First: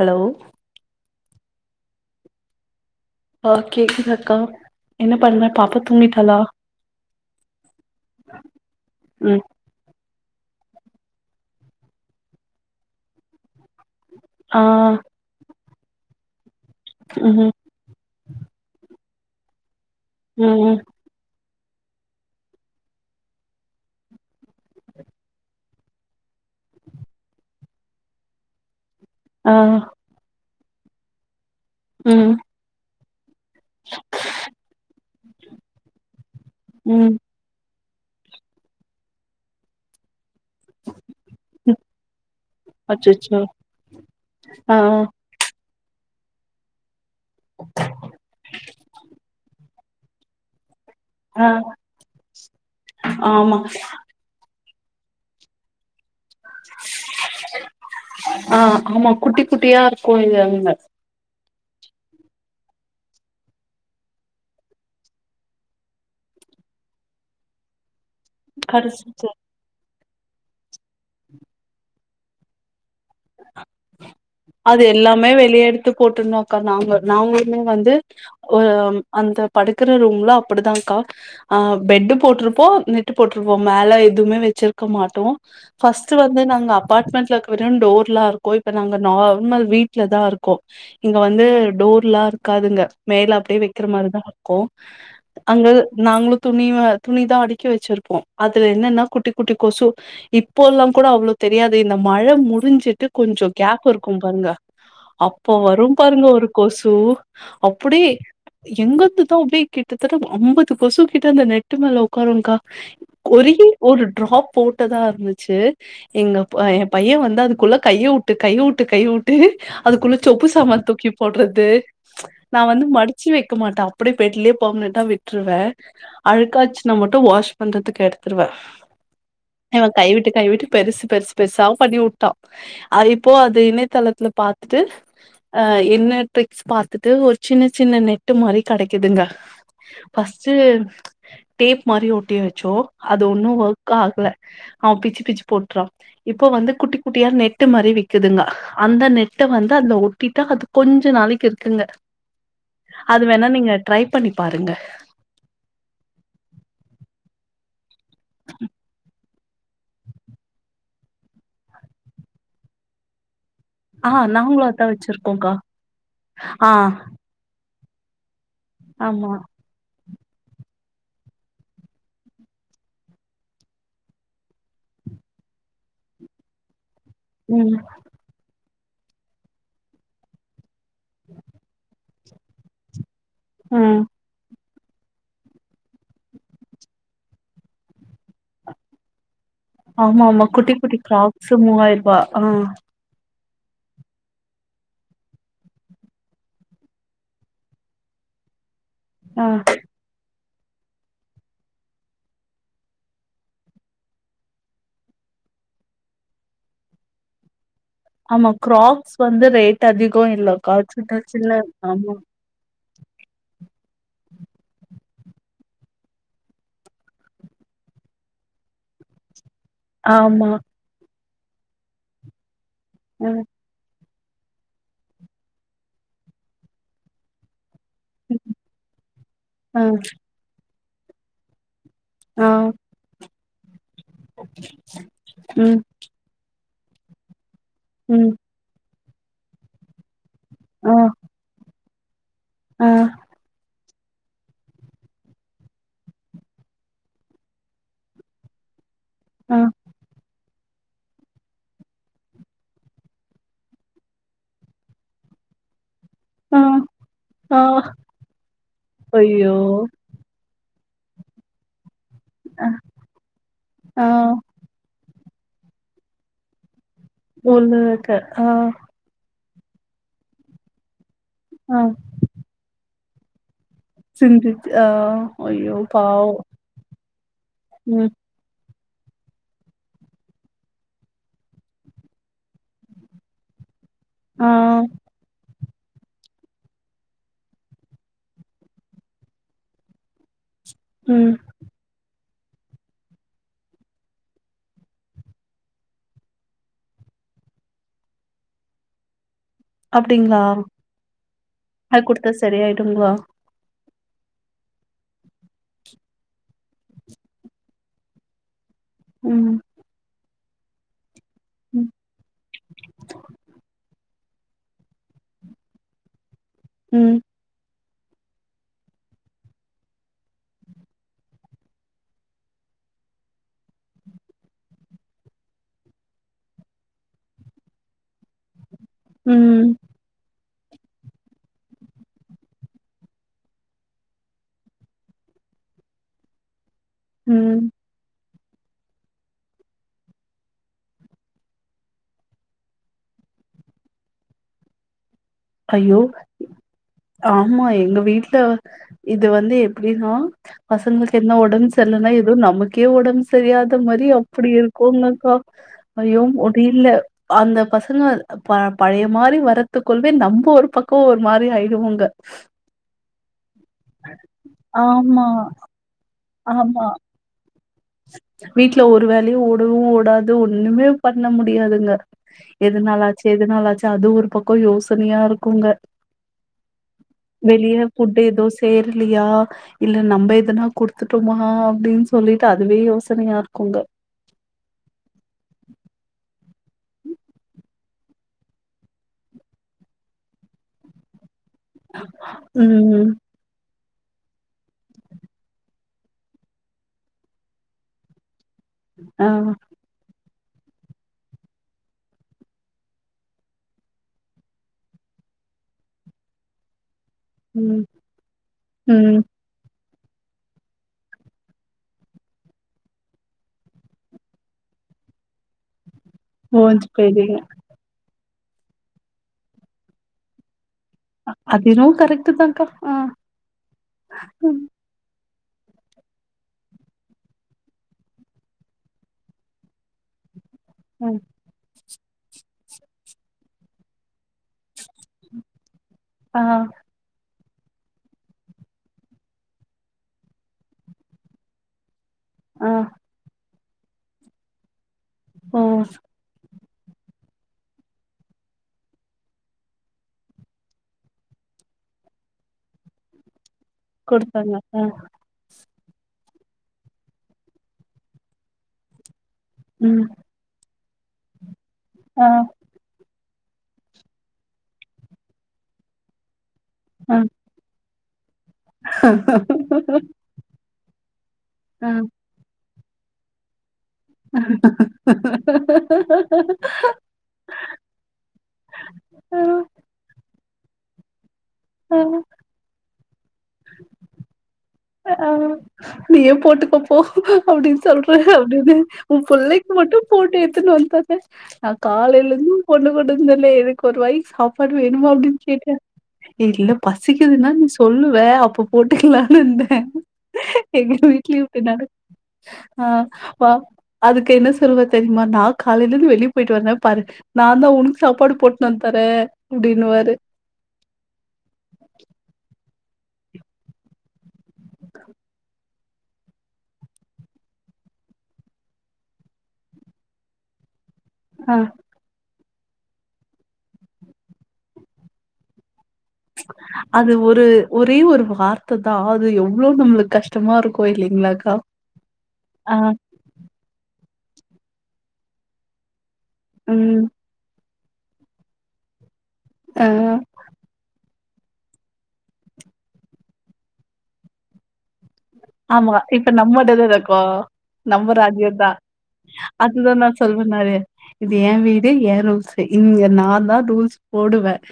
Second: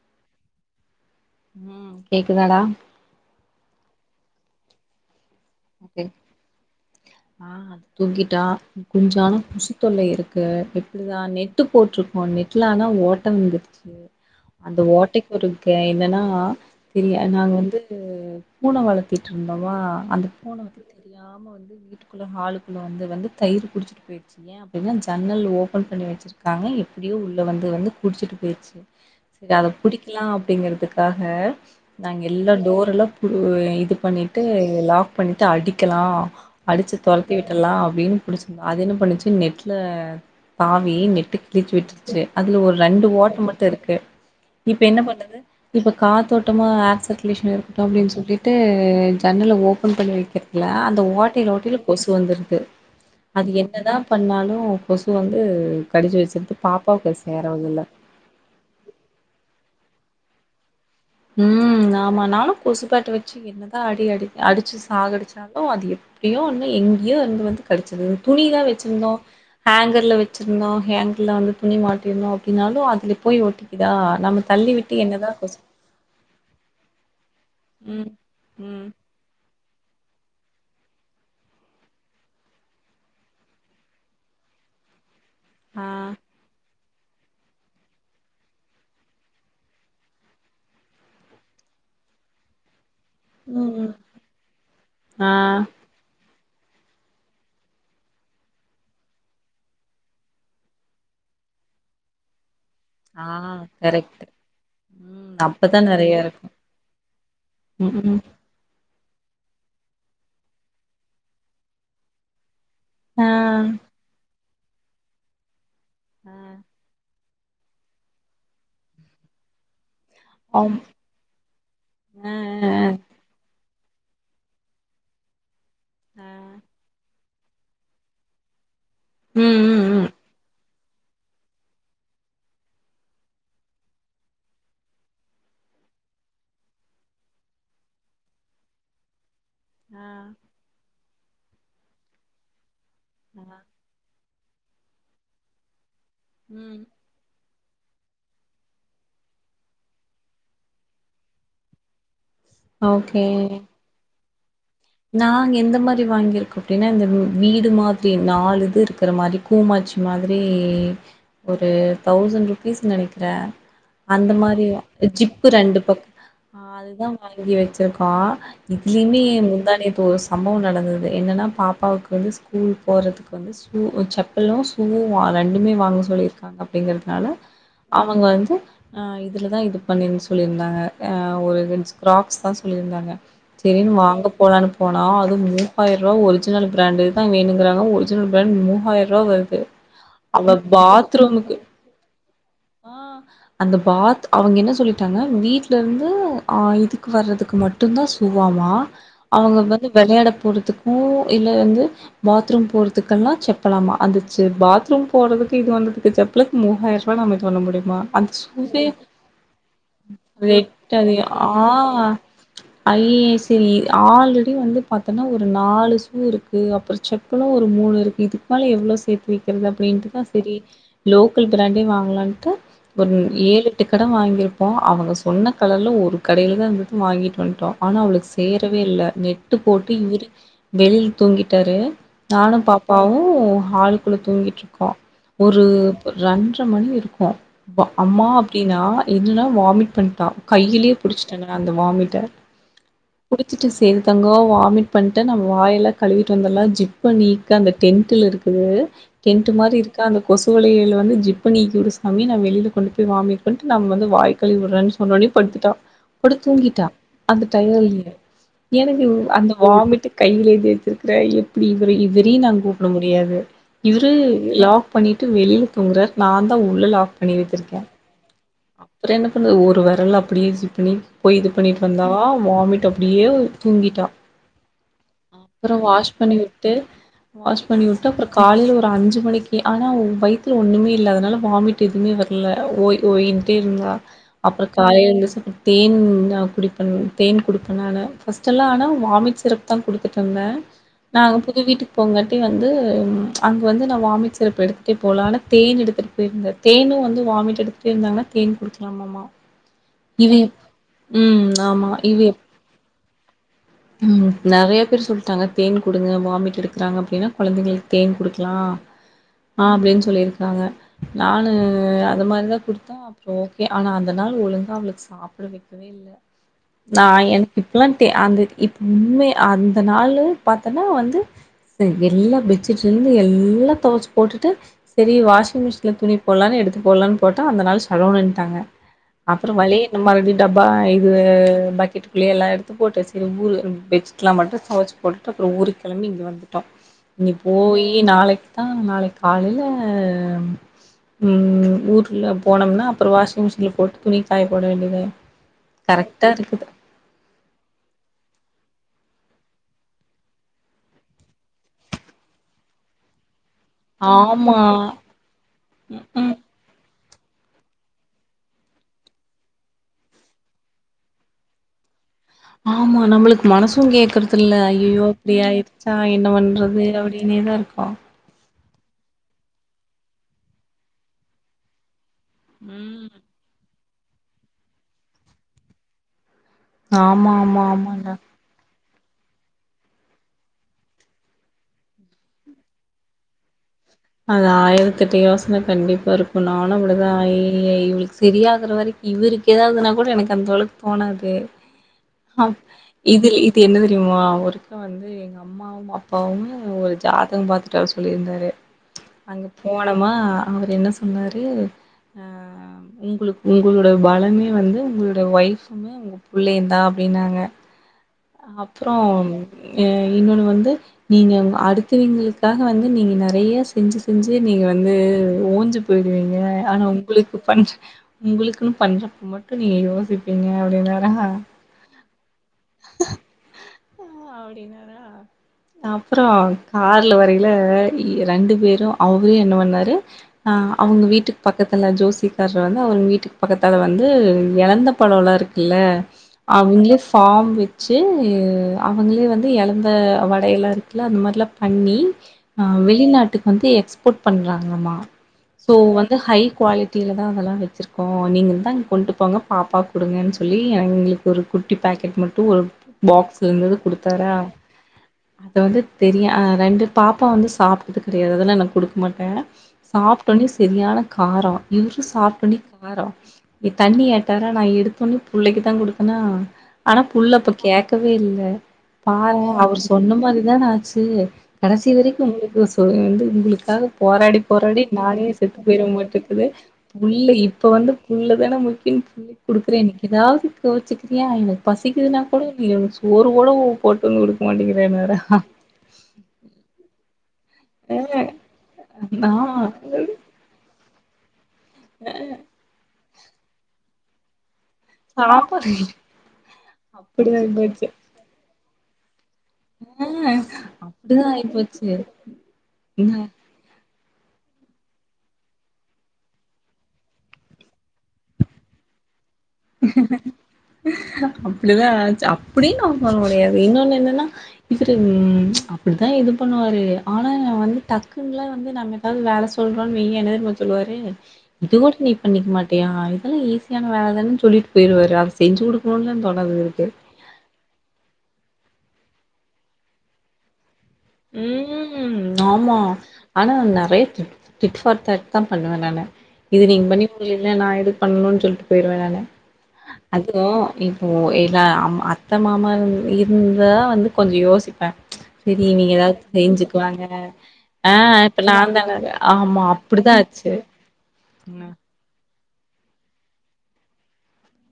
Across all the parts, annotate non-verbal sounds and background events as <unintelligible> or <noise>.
Hello ம் கேக்குதாடா ஆ கேக்குது அக்கா என்ன பண்ற பாப்பா ஓகே தூங்கிட்டாளா ஆ அது தூங்கிட்டா கொஞ்சானா ம் குசி தொல்ல இருக் க்கு எப்டிதா நெட்டு போட்ருக்கோ நெட்ல ஆனா ஓட்ட வந்துடுச்சு ஆ அந்த ஓட்டைக்கு ஒரு கே என்னன்னா தெரிய ம் நாங்க வந்து பூன வளக் திட்டுருந்தமா ம் ம் போனவக்கு தெரியாமா வந் வீட்டுக்குள்ள ஹாலுக்குள்ள வந்து வந்து தயிர் குடிச்சிட்டு பேய்டுச்சு ஏன் அப்டின்னா ஜன்னல் ஓபன் பண்ணி வச்சிருக்காங்க எப்டியோ உள்ள வந்து வந்து குடிச்சிட்டு பேற்ச்சு சரி ஆ அத புடிக்கலா அப்டிங்கறதுக்காக நாங்க ம் எல்லா டோர் எல்லா ப் உ இது பண்ணிட்டு லாக் பண்ணிட்டு அடிக்கலா அடிச்சி ம் தொரத்தி விட்றலா வேணுன் புடிச்சிந்தா அது என்ன பண்ணுச்சு நெட்ல பாவி நெட்டு கிழிச்சு ம் விட்டுருச்சு அதுல ஒரு ரெண்டு அச்சச்சோ ஓட்ட மட்டுருக்கு ஆ இப்ப என்ன பண்ணது இப்ப காத்தோட்டமா ஆக்சட் கிலீஷ்ல இருக்கட்டு அப்டின் சொல்லிட்டு ஜன்னல ஓப் போன் பண்ணி வக்கிறதுல்ல அ அந்த ஆ ஓட்டைல ஓட்டைல கொசு வந்துர்து அது ஆமா என்னதா பண்ணாலு கொசு வந்து கடிச்சு வச்சுருது பாப்பாவுக்கு அது சேறவங்ல்ல டியாருக்கு இல்ல அங்க ம் ஆமா நானு கொசுபேட்ட வெச்சு என்னதா அடி அடி அடிச்சு சாக அடிச்சாலு அது எப்டியோ ஒன்னு எங்கியோ இருந்து வந்து கடிச்சிது துணிதா வெச்சிருந்தோ கடிச்சிச்சு ஹேங்கர் ழ வெச்சிருந்தோ. ஹேங்க்ல வந்து துணி மாட்டிருந்தோ அப்டினாலு அ து போய் ஒட்டிகிதா நம்ம தள்ளி விட்டு என்னதா கொசு க்கா நாங் நாங்ளு ன்னு வந்து ம் ஓ ம் அந்த படுக்கிற ரூம்ல அப்படிதாக்கா ஆ பெட்டு் போட்டிருப்போ நெட்டு போட்ருப்போ மேல எதுமே வேச்சிருக்க மாட்டோ ஆ ஃபர்ஸ்ட் வந்து நாங்க அப் அப்பார்ட்மெண்ட்ல இக்குர வர டோர் இல்ல அங்க போய்இப்ப நாங்க நார்மல் வீட்ல தா இருக்கோம் இங்க வந்து டோர்லா இருக்காதுங்க மேல அப்டியே வக்கிற ம். மாரிதா இருக்கு ஆ அங்க நாங்ளு துணி துணிதா அடிக்கி வச்சிருப்போ அதுல என்னனா குட்டி குட்டி கொசு இப்போலா கூட அவ்ளோ தெரியாது இந்த மழ முடிஞ்சு ஆ கொஞ்சோ கேப் இருக்கும் கரெக்ட் பாருங்க ம் அப்ப அப்பதா வரும் நெறைய பாருங்க இருக்கு ஒரு கொசு ம் அப்டி ம் எங்க த அப்டி ஒரு அம்பது கொசு கிட்ட அந்த நெட்டு மேல உட்காருங்கா ஆ ஒரே ஒரு டிராப் போட்டதா இருந்துச்சு ஆ எங்க பையன் வந்து த அதுக்குள்ள கைய உட்டு கைய உட்டு கைய ட்டு அதுக்குள்ள சொப்பு சாமா ஆம் தூக்கி போட்றது ஆ நா வந்து ஆ மடிச்சி வைக்க மாட்டா அப்டியே பெட்லயே பர்மனட்டா விட்ருவ ஆ அழுக்காச்சுநா மட்டு வாஷ் பண்றதுக்கு எடுத்துருவே ம் இவ ம் கை ம் விட்டு கை விட்டு பெருசு பெருசு பெருசாவும் பண்ணிவுட்டா அ இப்போ அது இணைதளத்துல பாத்துட்டு அ என்ன ட்ரிக்ஸ் பாத்துட்டு ஒரு சின்ன சின்ன <unintelligible> நெட்டு மாரி கிடக்குதுங்க ஆ ஃபஸ்ட்டு டேப் மாறி ஒட்டியாச்சோ அது ஒன்னும் ஒர்க் ஆகல ஆ பிச்சி பிச்சி போட்றா இப்போ வந்து ம் குட்டிக் நெட்டு மாரி விக்குதுங்க அந்த நெட்ட வந்து அதுல ஒட்டிட்டு அது கொஞ்ச நாளக்கி இருக்குங்க அது வேணா நீங்க ட்ரை பண்ணிப் பாருங்க நாங் எந்த மாரி வாங்கியிருக்கோ அப்டினா இந்த வீடு மார் நாலு பேர் இருக்குற மாரி கூமாட்சி மாதிரி ஒரு தௌசண்ட் ருபீஸ் நினக்கிறேன் ஆ அந்த நாங்களு மாரி அதா ஜிப்பு வச்சிருக்கோக்கா ரெண்டு பக்க ஆ அதுதா வாங்கி வை சருகோ இதிலிமே ஆமா முந்தாணி இப்ப ஒரு சம்பவம் நடந்தது என்னன்னா பாப்பாவுக்கு வந்து ஸ்கூல் போறதுக்கு வந்து ஷூ செப்பலும் சுவு வா ரெண்டுமே வாங்க சொல்லிருக்காங்க அப்படிங்கறது னால ம் அவுங்க வந்து ஆ இதுல தா இது பண்ணிருனு சொல்லியிருந்தாங்க ஆ ஒரு கன்ஸ் கிராக்ஸ் தா சொல்லியிருந்தாங்க செரினு ம் வாங்க தானு போனா அது மூவாயிரூவா ஒரிஜினல் பிராண்டே தா வேணுங்கிறாங்க ஒரிஜினல் பிராண்ட் மூவாயிரூவா வரு ஆமா ஆமா குட்டி குட்டி கிராப்ஸு மூவாயிர ரூபாய ஆ அந்த பாத் அவங்க என்ன சொல்லிட்டாங்க வீட்ல இருந்து ஆ இதுக்கு வறதுக்கு மட்டு தா ஷூவாமா ஆ அவங்க வந்து விளையாட போடத்துக்கு இல்ல வந்து பாத்ரூம் போறதுக்கெல்லா செப்பலாமா அந்தச்ச பாத்ரூம் போகிறதுக்கு இது வந்ததுக்கு செப்பலக்கு மூவாயிரூவா நம்ம இது பண்ண முடியும் ஆமா கிராப்ஸ் வந்து ரேட் அதிகம் இல்ல ரேட் அதிக காச்சச்சல ஆ ஆமா I A S C already வந்து பா அப்பன்னா ஒரு நாலு ஷூ இருக்கு அப்புறோ செப்பலு ஒரு மூணு இருக்கு இதுக்கு மேல எவ்ளோ சேத்து வைக் இல்ல அப்படின்ட்டுதா ஆமா செரி லோ கள் பிராண்டே வாங்கலான்ட்டு ஒருன் ம் ஏலெட்டுக்கு கடன் வாங்கியிருப்போம் அவங்க சொன்ன கலர்ல ஒரு கடையில் தா இருந்து வாங்கிட்டு வந்துட்டோ ஆனா அவளுக்கு செயர் லவே இல்ல நெட்டு ஆ போட்டு இவரு வெளியில் தூங்கிட்டாரு ஆ நானு பாப்பாவு ஹால் குள்ள தூங்கிட்டு இருக்கோ ஒரு ம் ரன் ட்ற மணி இருக்கும் ப்பா அம்மா ம் அப்படின்னா எல்லா வாமிட் பண்ட்டா கையிலயே புடிச்சுட்ட நா அந்த வாமிட் டா அ குடிச்சிட்டு சேரி தங்கோ வாமிட் பண்ட்ட நம்ம வாயெல்லா‌ கழுவிட்டு வந்தட்லா ஜிப் நீக்க அந்த டெண்த்ல இருக்குது டெண்ட் ஆ மாரி இருக்கா அந்த கொசு சூளையல வந்து ஜிப்ப நீக்கி ஒரு சாமி நா வெளில கொண்டு போய் வாமிட் பண்ணிட்டு நம்ம வந்து வாய்க்கழுவி விடுறனு சொன்னோனே படுத்துட்டா படுத் ஆ தூங்கிட்டா அந்த ஆ டயர்லயே எனக்கு அந்த ஐயோ வாமிட்டு் கையிலே வச்சிருக்கிற எப்டி இவரு இவறயு நா அ கூப்ட முடியாது ஆ இவரு லாக் பண்ணிட்டு வெளில தூங்குறார் நான்தா உள்ள லாக் பண்ணி வச்சிருக்கே ஊர்லதா இக்க ஆ அப்றோ என்ன ஒரு வெரல அப்டியே சிப் பண்ணி போய் இது ஆ பண்ணிட்டு வந்தா வாமிட்டு அப்டியே தூங்கிட்டா சிந்திச்சு ஆ ஐயோ அப்பறோ வாஷ் பாவோ பண்ணி விட்டு வாஷ் பண்ணி வுட்டு ம் அப்பறோ காலைல ஒரு அஞ்சு மணிக்கு ஆனா வய்த்துல ஒண்ணுமே இல்லாதனால வாமிட் எதுமே வர்ல ஓய் ஓய்ன் ட்டே இருந்தா ஆ அப்ற காலைல எந்திரிச்சி தேன் நா குடிப்ப தேன் குடுப்ப நானு ஃபர்ஸ்ட்டெல்லா ஆனா வாமிட் சிரப்தா குடுத்துட்ருந்த ம் நாங்க புது வீட்டுக்கு போங்காட்டி வந்து அங்க வந்து நா வாமிட் சிரப் எடுத்துட்டே போல ஆனா தேன் எடுத்துட்டு போயிருந்த தேனு வந்து வாமிட் எடுத்துட்டே இருந்தாங்னா தேன் குடுக்லாமாமா அப்டிங்ளா ஆமா அது இவ குடுத்தா சரி ஆயிடுங்ளா ம் நெறையா பேர் சொல்ட்டாங்க தேன் குடுங்க வாமிட் எடுக்கறாங்க அப்டின்னா கொழந்தைங்களுக்கு தேன் குடுக்லா ம் அப்டின் சொல்லிருக் காங்க நானு ம் அது மாரிதா குடுத்தா அப்ற ஓகே ஆனா அந்த நாள் ஒழுங்கா அவளுக்கு சாப்ட வெக்கவே இல்ல நா ம் எனக்கு இப் ல்லா தே அந்த இது உண்மய அந்த நாளு பாத்தனா வந்து எல்லா பெட்சீட்லந்து எல்லா தொவச்சு போட்டுட்டு செரி வாஷிங் மிஷின்ல துணி போடலான்னு எடுத்து போடலான்னு போட்டா அந்த நாள் ஷடவுனுன்ட்டாங்க அப்றோ ம் வழியென்ன மறுடி டப்பா இது பக்கெட்டுக்குள்ளயே எல்லா எடுத்து போட்டு வெச் ஊறு பெட்சீட்லா மட்டு தொவச்சு போட்டுட்டு அப்றோ ஊருக்கு கெளம்பி இங்க வந்துட்டோ இனி ம் போயி நாளைக் குத்தா நாளைக் காலைல ம் ஊர்ல போனம்னா அப்பற வாஷிங் மிஷின்ல போட்டு துணிய காய போட வேண்டிதே ஐயோ ஆமா எங்க வீட்ல இது வந்து எப்டின்னா பசங்களுக்கு என்ன ஒடம் செர்லனா எதோ நமக்கே ஒடம்பு தெரியாத மாரி அப்படி ஆமா இருக்குங்கக்கா ஐயோ ம்ஹூம் முடில அந்த பசங்க ப பழைய மாரி வரத்துக்குள் ள நம்ப ஒரு பக்க ஒரு மாரி ஆய்டுவோங்க ஆமா நம்மளுக் மனசு கேக்குறதில்ல ஐயய்யோ ஆமா இப்படி ஆயிருச்சா என்ன வண்றது ஆமா அப்டினேதா இருக் <unintelligible> வீட்ல ஒரு வேலையு ஓடவு ஓடாது ஒண்ணுமே பண்ண முடியாதுங்க ம் எதுனாலாச்சு எதுனாலாச்சு அது ஒரு பக்கோ யோசனையா ருக்குங்க ஆமா ஆமா வெலிய ஆமாண்டா ஃபுட் ஏதோ சே இல்லையா இல்ல நம்ப எதனா குடுத்துட்டோமா அப்டின்னு சொல்லிட் அதுவே யோசனையா இருக்குங்க அது ஆயரத்தேட்டு யோசன கண்டிப்பா ருக்கு நானு அப்டிதா ஆயி இவளுக்கு சரியாகுற வரைக்கு இவருக்கு ஏதாவதுன்னா கூட எனக்கு அந்த அளவுக்கு தோணாது ஆ ம் இதுல இது என்ன இம்மா வரைக்கு வந்து எங்க அம்மாவும் அப்பாவுமே ஒரு ஜதகம் பாத்துட்டு வர சொல்லிருந்தாரு ஆ அங்க போனமா அவரு என்ன சொன்னாரு ஆ உங்களுக்கு உங்கொலோட பலமே வந்து உங்களுடைய ஒய்ஃபுமே உங்க புள்ளையுந்தா அப்பிடி நாங்க ம் அப்புரோ ம் அ இன்னொன்னு வந்து நீங்க அடுத்துவிங்களுக்காக வந்து நீங்க நறைய செஞ்சு செஞ்சு நீங்க வந்து ஓஞ்சு போயிடுவீங்க ஆனா ஓஞ்சு போய்டுவீங்க உங்குலுக்கு பண் உங்குளுக்குன்னு பண்றப்ப மட்டு நீங்க யோசிப்பீங்க அப்படினா அதென்னவோ கரக்ட்டு தான்க்கா ஆ ம் அப்படின்னாரா அப்ரோ கார்ல வரையில ரெண்டு பேரு அவுரு என்ன பண்ணாரு ஆ அவங்க ம் வீட்டுக்கு பக்கத்துல ஜோஸ் ஸ்வீட்க்கார்ரு வந்து அவங் வீட்டுக்கு பக்கத்தால வந்து எலந்த பழோல இருக்குல்ல ஆ அவங்களே ஃபாம் வச்சி அவங்களே வந்து யெலந்த வடையெல்லா இருக்குல்ல அந்த மாரில்லா பண்ணி ஆ வெளிநாட்டுக்கு வந்து எக்ஸ்போர்ட் பண்ராங்கலாம்மா ஓ சோ வந்து ஹைக் குவாலிட்டியில தா அதெல்லா வெச்சுருக்கோ நீங்க தா அங்க கொண்டு போங்க பாப்பாவுக்கு குடுங்கன்னு சொல்லி என் எங்களுக்கு ஒரு குட்டி பேக்கெட் மட்டு ஒரு பாக்ஸ் இருந்தது கொடுத்தாரா குடுத்தாங்க ஆ அத வந்து தெரியா ஆ ரெண்டு பாப்பா வந்து சாப்பிட்டது கெடையாது அதெல்லா நா குடுக்க மாட்டே ம் சாப்புட்டோனே செரியான காரோ இவுரு ஆ சாப்பிட்டோனே காரோ நீ தண்ணி ஏட்டாரா நா எடுத்தோன்னே பிள்ளைக்கு தா குடுத்தனா ஆனா ஆ புள்ள ப கேக்கவே இல்ல பாரே அவரு சொன்ன மாரிதா நா ச்சி ஆ கடைசி வரைக்கு நூறு கோஸ் ம் வந்து உங்களுக்காக போராடி போராடி நானே செத்து போயிடுமாட்டிருக்குது புள்ள இப்ப வந்து புள்ள தானே முக்கியன்னு சொல்லி ஆ குடுக்குறேன் எனக்கெதாவது கோச்சிக்கிறியா இல்ல பசிக்குதுனா இல்ல சோறு கூட போட்டு வந்து கொடுக்க மாட்டேங் ஆ நீயே போட்டுக்கோப் போ அப்டின்னு ஆ சொல்றாரு அப்டின்னு ஒ நா புள்ளைக்கு மட்டு போட்டு எடுத்துன்னு வன்ட்டார் நா காலையிலருந்து ஒ பொண்ணுக்கூட இல்லல்ல எனக்கு ஒருவாய் சாப் ப்பாடு வேணுமா அப்டின்னு சாப்பாடு கேட்டே இல்ல அப்டிதா பசிக்குதுன்னா நீ ஆயிப்போச்சு சொல்லுவ அப்ப போட்டுக்கலான்னு ஆ எங்க அப்டிதா வீட்லயும் அப்டி ஆயிப்போச்சு நடக்கு ஆ வா அதுக்கு என்ன சொல்லுவா தெரியுமா நா காலைலந்து வெளியே போயிட்டு வந்தே பாரு நா தா ஒனக்கு சாப்பாடு போட்டுன்னு வந்துதரே அப்டிதா ஆச்சி அப் அப்டின்னு அவுங்களோடய இன்னொன்னு என்னன்னா <unintelligible> இப்டி தா இது பண்ணுவாரு ஆனா வந்து டக்குன்லா வந்து நம்ம என்னைக்காவது வேல சொல்றோன்னு வைய என்ன தெரியுமா சொல்லுவாரு ஆ இது கூட நீ பண்ணிக்க மாட்ட ட்டியா இதெல்லா ஈஸியான வேல தானன்னு சொல்லிட்டு போயிடுவாரு அத செஞ்சு கொடுக் அது ஒரு ஒரே ஒரு வார் த்த தா அது எவ்ளோ நம்மளுக்கு கஷ்டமாருக் ம் ஆ ஆமா ஆனா நெறைய <unintelligible> ஃபார் தட் தா பண்ணுவே நானு இது நீங்க ம் பண்ணிக்குடுக்கல்லைங்க நா எடுத் பண்ணணுன்னு சொல்ட்டு போயிருவே நானு ஆ அது இ ப்போ இல்ல அம் அத்த மாமா இரு இருந்தா வந்து கொஞ்சோ யோசிப்ப செரி நீ ஆமா. இப்ப நம்ம இடல இருக்கோ நம்ம இப்ப ராஜய நா தான் தானே ஆமா அதுதான் அப்டிதா நான் ஆச்சு சொல்லனாரு இது என் வீடு என் ரூல்ஸ் இங்க நான் தான் ரூல்ஸ் போடுவேன்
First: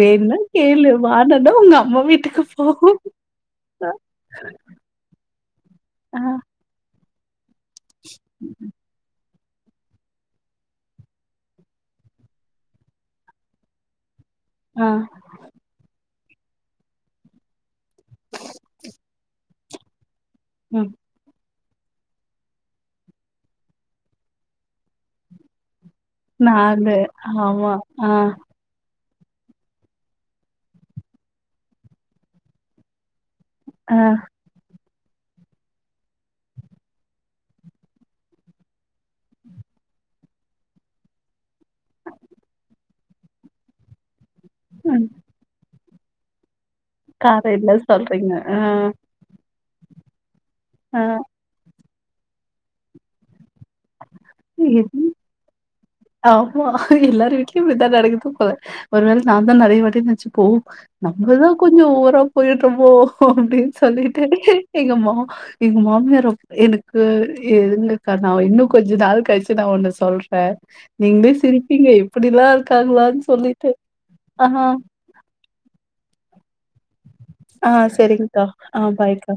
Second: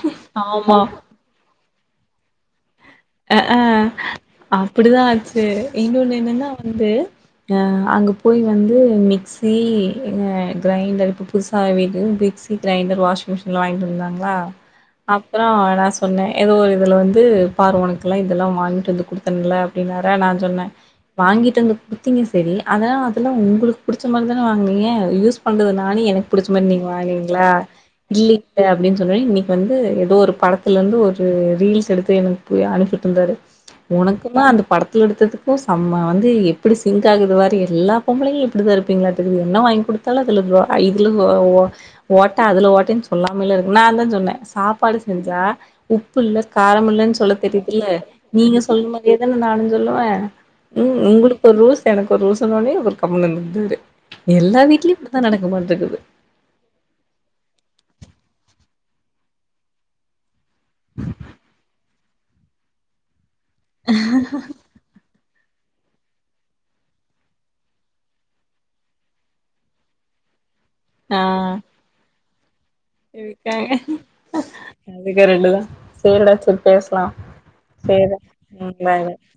வேணனா ஆமா கேளு வானட உங்க ஆமாம எத்துக்கு போகக்கு அஹ அஹ் அப்படிதான் ச என்ங்கொன்னு ஆ, என்னன்னா வந்து அங்க போய் வந்து மிக்ஸ் கி கிரைண்டர் இப்போ புதுசாக வீட்டு மிக்சி கிரைண்டர் வாஷிங் மிஷினில் வாங்கிட்டு இருந்தாங்களா ஆ, அப்புறம் சொன்னேன் ஏதோ ஒரு இதில் வந்து பார்வனுக்கு அதெல்லாம் வாங்கிட்டு வந்து கொடுத்தன்ல அடினா நான் சொன்னேன் ம். வாங்கிட்டு வந்து கொடுத்தீங்க சரி அதெல்லாம் அதெல்லாம் உங்களுக்கு பிடிச்ச மாதிரி தானே வாங்கினீங்க யூஸ் பண்றதுத எனக்கு ப புடிச்ச மாதிரி நானு. நீங்க ஆமா. ஆ, இல்ல அப்படின்னு சொன்னி இன்னைக்கு வந்து ஏதோ ஒரு படத்த இருந்து ஒரு ரீல்ஸ் எடுத்து எனக்குய் அனுப்பி இருக்கு தார் ஆ, உனக்குல்லான் அந்த படத்தை எடுத்ததுக்கும்ம்ம வந்து எப்படி சிங்க் ஆகுதுவா எல்லா பொம்பளைகளும் இப்படிதான் இரு ங்களத்துக்கு என்ன வாங்க கொடுத்தத்து துல இதுல ஓட்ட அதுல ஓட்டேன்னு சொல்லாமல்ல இருக்கு நான் தான் சொன்னேன் சாப்பாடு ம். செஞ்சா உப்புள்ள காரமுில்லன்னு சொல்ல காலைல தெரியுது சொல்றீங்க. நீங்க ஆ, சொல்றதே தானா நானு நானும் சொல்லுவே உம் உங்களுக்கு ரூஸ் எனக்கு ஒரு ரூ சொன்னவுன்னே அவரு கம்னு இறுந்துருவாரு எல்லா ஆ. வீட்லயும் இப்படிதான் நடக்க மாட்ருக்குது ஆமா எல்லாரு வீட்டுலயும் இப்படிதான் நடக்குது போல ஒரு வேல நான் தான் நிறைய வாட்டி வச்சு போவோம் நம்மதான் கொஞ்சம் ஓவரா போய்ட்ரும் போ போ அப்டின்னு சொல்லிட்டு எங்கம்மா எங்க மாமியார் ரொம் எனக்கு எங்கக்கா நா இன்னு கொஞ்ச நாள் கழிச்சு நா ஒன்னு சொல்ற ஆ நீங்களே சிரிப்பிக்க இப் அப்டிலா இல் இருக்காங்க அதுக ரெண்டுதா சேரிடா சேர் ஆ செரிங்கக்கா ம் ஆ பாய் பாய் ஃபாய்க்கா